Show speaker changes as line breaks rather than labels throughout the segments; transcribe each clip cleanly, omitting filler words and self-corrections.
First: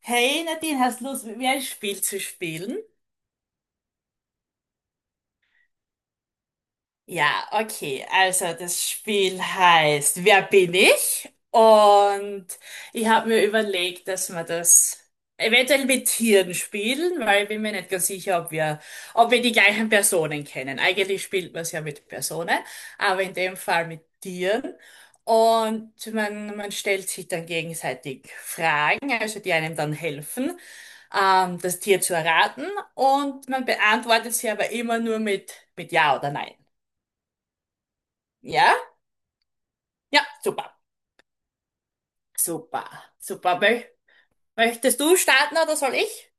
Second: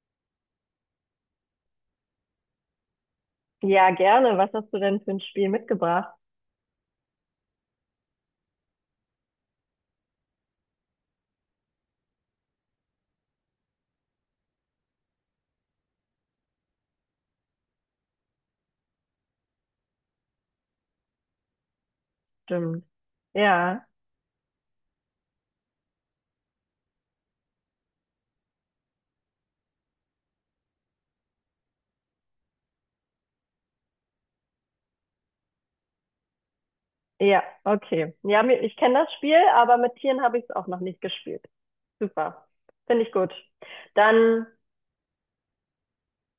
Hey Nadine, hast du Lust, mit mir ein Spiel zu spielen?
Ja, gerne. Was hast du denn für ein Spiel mitgebracht?
Ja, okay. Also das Spiel heißt Wer bin ich? Und ich habe mir überlegt, dass wir das eventuell mit Tieren spielen, weil ich bin mir nicht ganz sicher, ob wir die gleichen Personen kennen. Eigentlich spielt man es ja mit Personen,
Stimmt.
aber in dem
Ja,
Fall mit Tieren. Und man stellt sich dann gegenseitig Fragen, also die einem dann helfen, das Tier zu erraten. Und man beantwortet sie aber immer nur mit Ja oder Nein.
ja, okay. Ja, Ich
Ja?
kenne das Spiel, aber mit
Ja,
Tieren habe ich es auch
super.
noch nicht gespielt. Super.
Super.
Finde ich gut.
Super. Mö
Dann,
möchtest du starten oder soll ich?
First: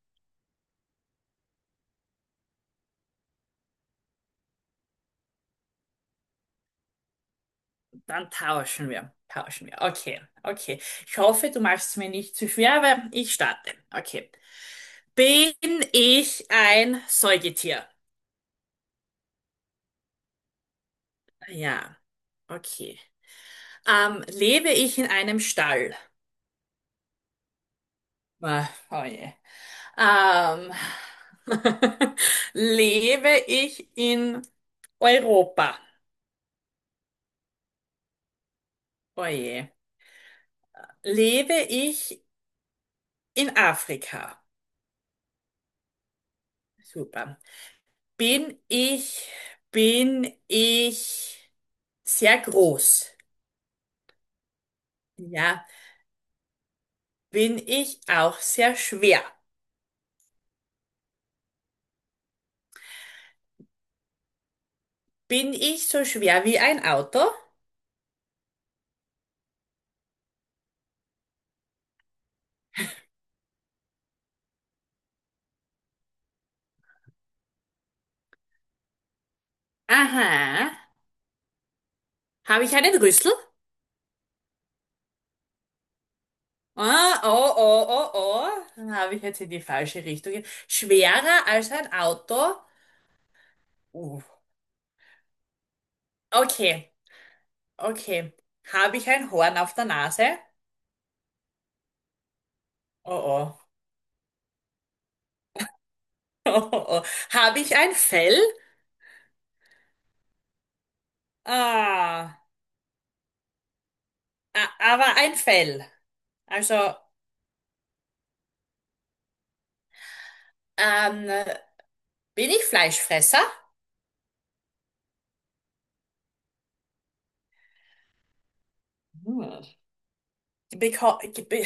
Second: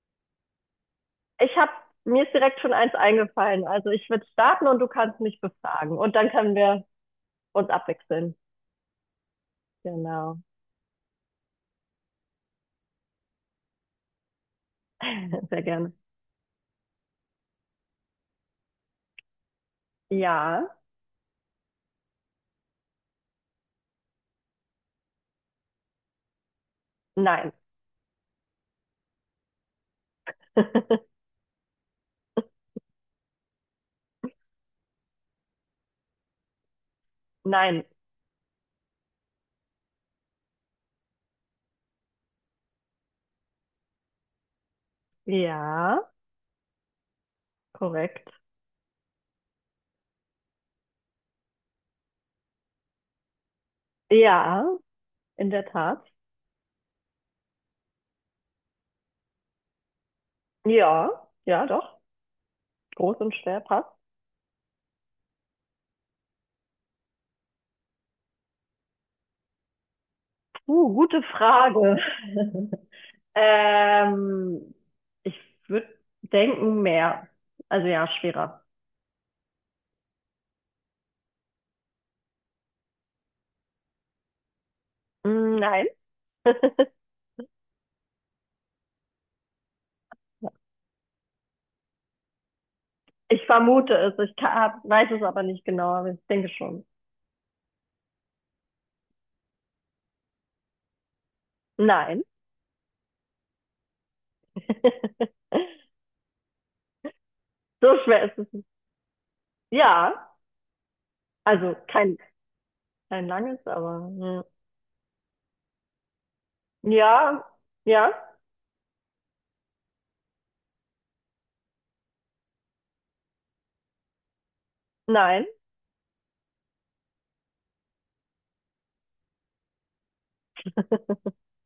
ich habe, Mir ist direkt schon eins eingefallen. Also ich würde starten und du kannst mich befragen. Und dann können wir uns
Dann
abwechseln.
tauschen wir. Tauschen wir. Okay,
Genau.
okay. Ich hoffe, du machst es mir nicht zu schwer, aber ich starte. Okay. Bin
Sehr gerne.
ich ein Säugetier?
Ja,
Ja, okay. Lebe ich in einem Stall?
nein,
Ah, oh je. Ähm, lebe ich in Europa?
nein.
Oh je. Lebe ich in Afrika?
Ja,
Super.
korrekt.
Bin ich, bin ich sehr groß?
Ja, in der
Ja.
Tat.
Bin ich auch sehr schwer?
Ja, ja, doch. Groß und schwer passt.
Bin ich so schwer wie ein Auto?
Gute Frage. Ähm, Ich würde denken mehr. Also ja, schwerer.
Aha. Habe ich einen Rüssel?
Nein.
Ah, oh, oh, oh, oh. Dann habe ich jetzt in die falsche Richtung. Schwerer als ein Auto?
Ich vermute es.
Uh.
Weiß es aber nicht genau, aber ich denke schon.
Okay, okay. Habe ich ein Horn auf der Nase?
Nein.
Oh, oh. Oh, oh, oh. Habe ich ein
So schwer ist
Fell?
es nicht. Ja, also
Ah,
kein langes, aber ja.
aber ein Fell. Also,
Ja, ja.
ähm, bin ich Fleischfresser?
Nein.
Hm. Beko be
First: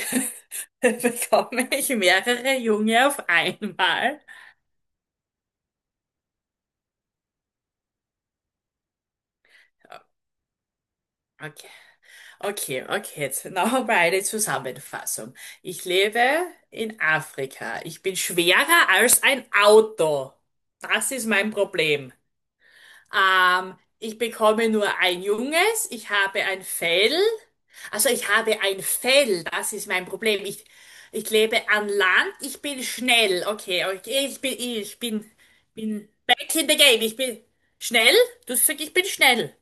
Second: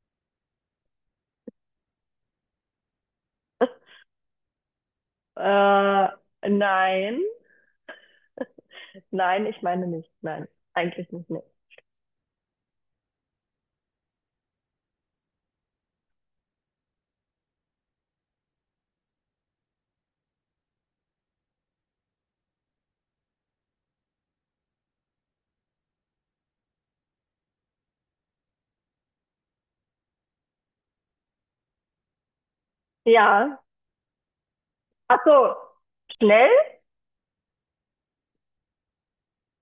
bekomme ich mehrere Junge auf einmal?
Äh, nein. Nein, ich meine nicht. Nein, eigentlich nicht. Nee.
Okay, okay, okay. Jetzt nochmal eine Zusammenfassung. Ich lebe in Afrika. Ich bin schwerer als ein Auto. Das ist mein Problem. Ich bekomme nur ein junges, ich habe ein Fell. Also ich habe ein Fell, das ist mein Problem. Ich lebe an Land, ich bin schnell.
Ja.
Okay, okay,
Ach so,
bin
schnell?
back in the game. Ich bin schnell. Du sagst, ich bin schnell.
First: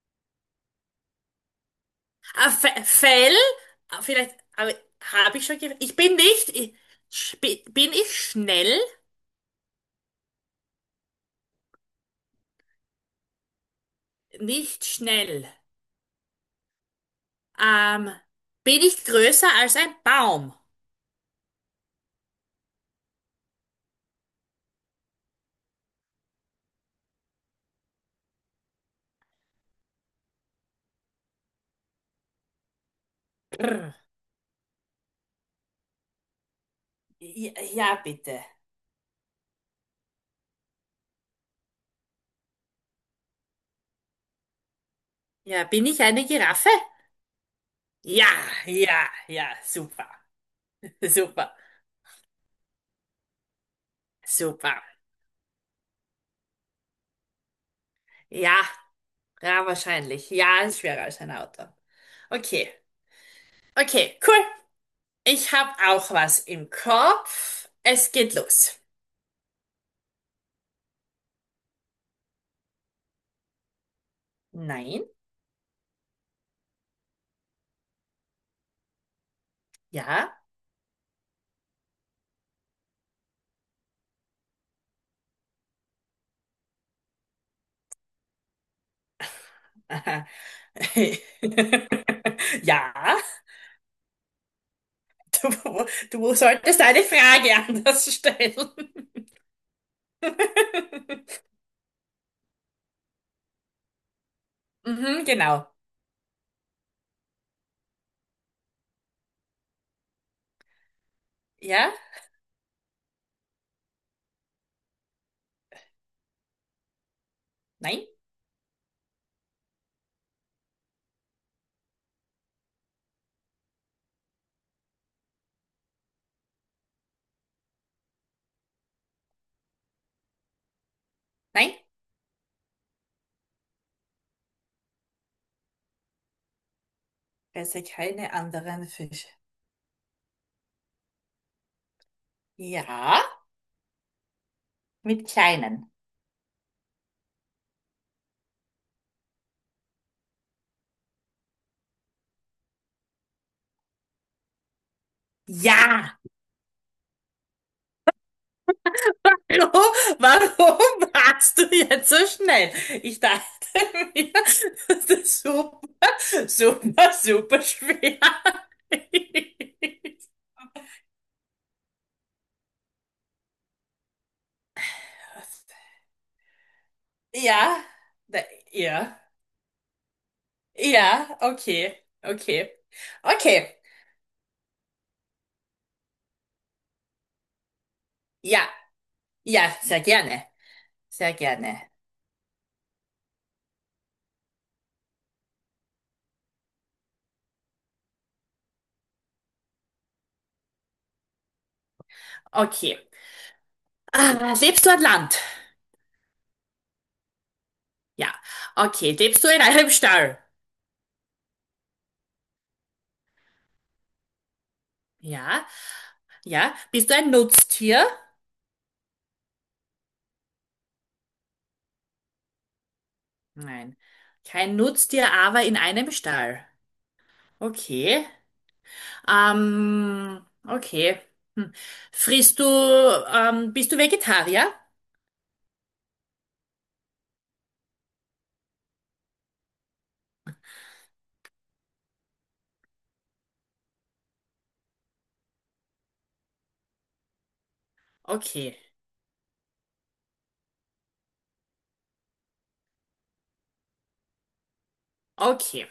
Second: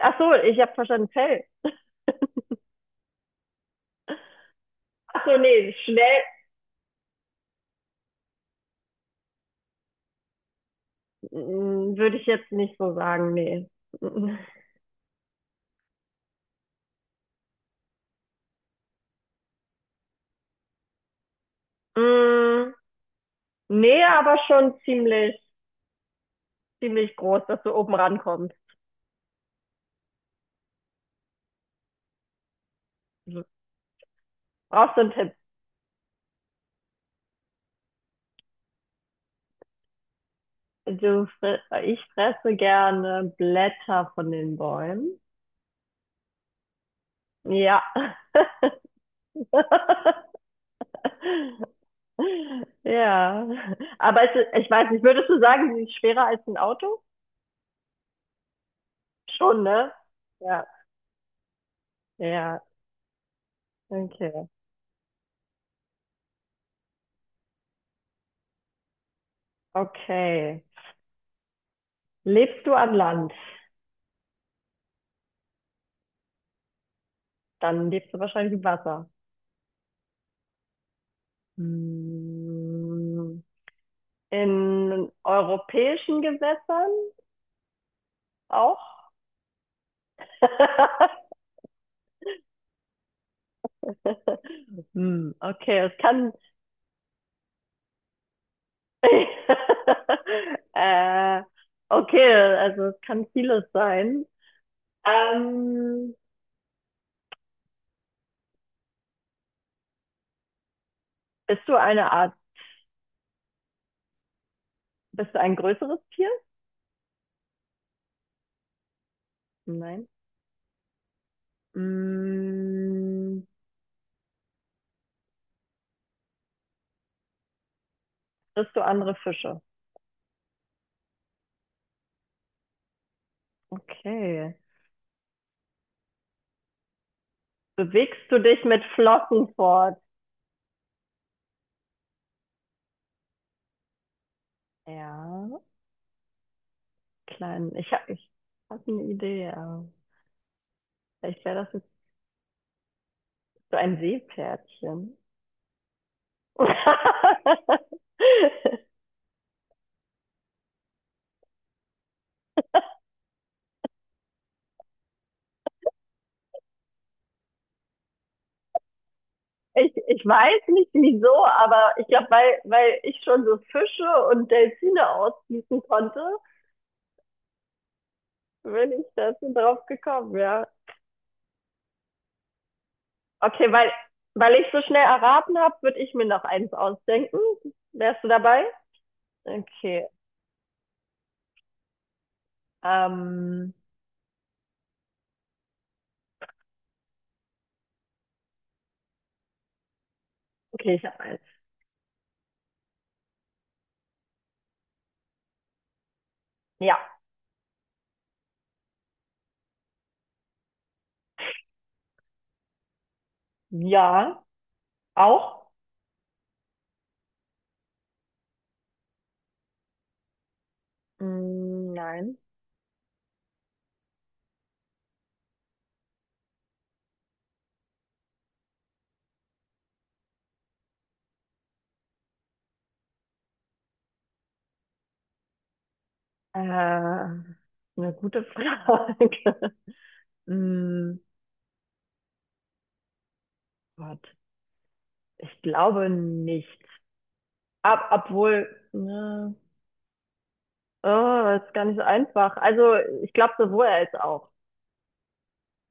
Ach so, ich habe verstanden, Fell.
Fell, ah, vielleicht, aber
Ach so,
habe ich schon
nee,
gesagt. Ich bin
schnell?
nicht, ich, bin ich schnell?
Würde ich jetzt nicht so sagen, nee. Mm,
Nicht schnell. Ähm, bin ich größer als ein Baum?
mm, Nee, aber schon ziemlich groß, dass du oben rankommst. Brauchst du einen Tipp?
Ja, ja, bitte.
Du, ich fresse gerne Blätter von den Bäumen.
Ja, bin ich eine Giraffe?
Ja.
Ja, ja, ja, super, super,
Ja. Aber ich
super.
weiß nicht, würdest du sagen, sie ist schwerer als ein Auto?
Ja,
Schon,
ja,
ne?
wahrscheinlich. Ja,
Ja.
ist schwerer als ein Auto.
Ja.
Okay, okay, cool.
Okay.
Ich habe auch was im Kopf. Es geht los.
Okay. Lebst du an Land?
Nein,
Dann lebst du wahrscheinlich im Wasser.
ja.
Hm. In europäischen Gewässern auch?
Aha. Ja,
Hm,
du,
okay, es kann.
du solltest eine Frage anders stellen.
äh, okay, also es kann vieles sein.
Mhm, genau.
Ähm, bist du
Ja,
eine Art, Bist du ein größeres Tier?
nein,
Nein. Hm, bist du andere Fische?
nein.
Okay.
Besser
Bewegst
keine
du dich mit
anderen Fische.
Flossen fort?
Ja, mit
Ja.
kleinen.
Kleinen. Ich habe ich hab eine Idee. Aber vielleicht wäre das jetzt so ein Seepferdchen.
Ja! Hallo, warum warst du jetzt so schnell? Ich dachte mir, das ist super, super, super schwer.
Ich weiß nicht wieso, aber ich glaube, weil ich schon so Fische und Delfine ausschießen konnte,
Ja, da,
bin ich
ja,
dazu drauf gekommen, ja.
ja, okay, okay, okay,
Okay, weil ich so schnell erraten habe, würde ich mir noch eins ausdenken. Wärst du
ja,
dabei?
ja, sehr
Okay,
gerne, sehr gerne.
ähm, okay, ich habe eins.
Okay. Ah, lebst du an Land?
Ja.
Ja. Okay. Lebst du in einem Stall?
Ja,
Ja.
auch?
Ja, bist du ein Nutztier?
Mm, nein.
Nein. Kein Nutztier, aber in einem Stall. Okay. Okay. Hm. Bist du Vegetarier?
Eine gute Frage. Hm, Gott, ich glaube nicht. Ab, obwohl,
Okay.
ne, oh, das ist gar nicht so einfach. Also, ich glaube sowohl als auch.
Okay.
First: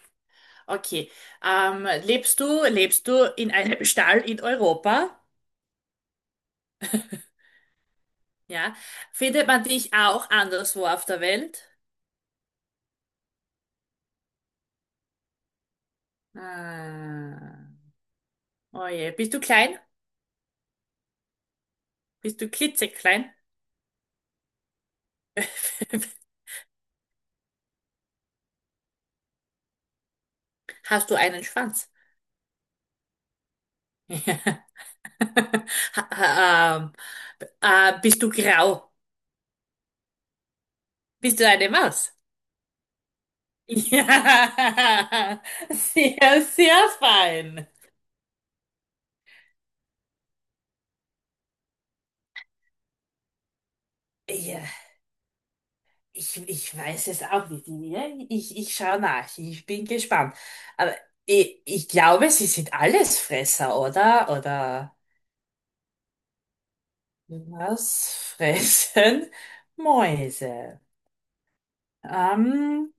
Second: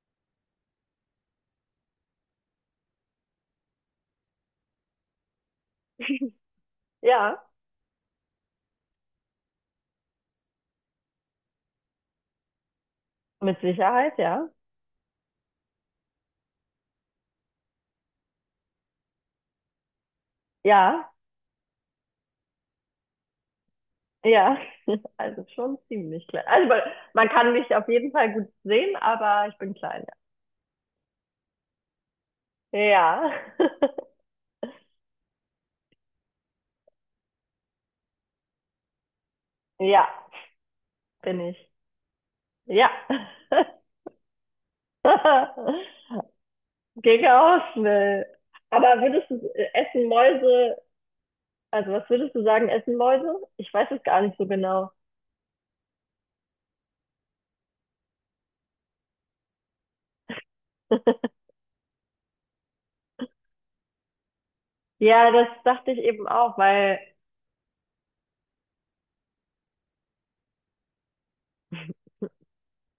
Okay. Lebst du in einem Stall in Europa?
Ja,
Ja. Findet man dich auch anderswo auf der Welt?
mit Sicherheit, ja.
Ah. Oh je. Bist du klein?
Ja,
Bist du klitzeklein?
ja. Also schon ziemlich klein. Also, man kann mich auf jeden Fall gut sehen, aber ich bin klein,
Hast du einen Schwanz?
ja. Ja,
Ha- Ähm, bist du grau?
ja, bin
Bist du
ich.
eine Maus?
Ja.
Ja, sehr, sehr
Gegen
fein.
außen, ey. Aber würdest du, essen Mäuse, also was würdest du sagen, essen Mäuse? Ich weiß es gar nicht so
Ja,
genau.
ich weiß es auch nicht. Ja, ich schaue nach. Ich bin gespannt. Aber ich glaube, sie sind Allesfresser, oder? Oder
Ja, das dachte ich eben auch, weil,
was fressen Mäuse? Ähm,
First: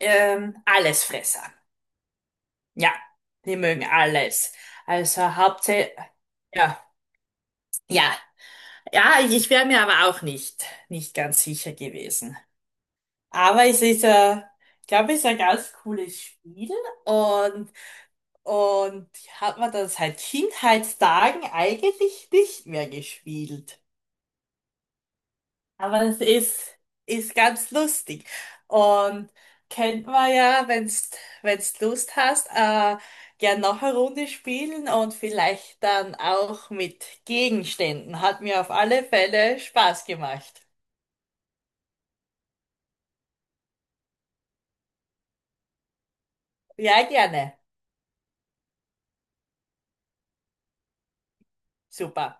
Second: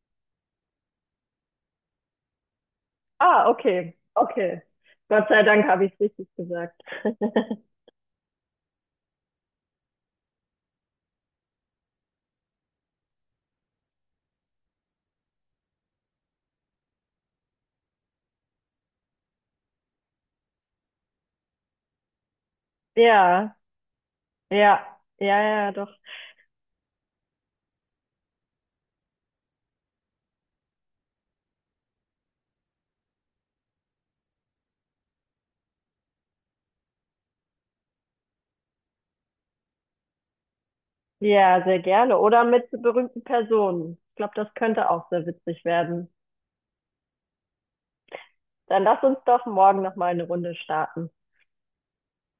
Allesfresser. Ja,
ah,
die mögen
okay,
alles.
okay. Gott
Also
sei Dank habe ich
hauptsächlich.
es richtig
Ja.
gesagt.
Ja, ja, ich wäre mir aber auch nicht ganz sicher gewesen. Aber es ist ich glaube, es ist ein ganz cooles Spiel und, und hat man das seit Kindheitstagen eigentlich nicht mehr
Ja,
gespielt.
ja, ja, ja, doch.
Aber ist ganz lustig. Und kennt man ja, wenn's Lust hast, gern noch eine Runde spielen und vielleicht dann auch mit Gegenständen. Hat mir auf alle Fälle Spaß gemacht.
Ja, sehr gerne. Oder mit berühmten Personen. Ich glaube, das könnte auch sehr witzig werden.
Ja, gerne.
Dann lass uns doch morgen noch mal eine Runde starten.
Super.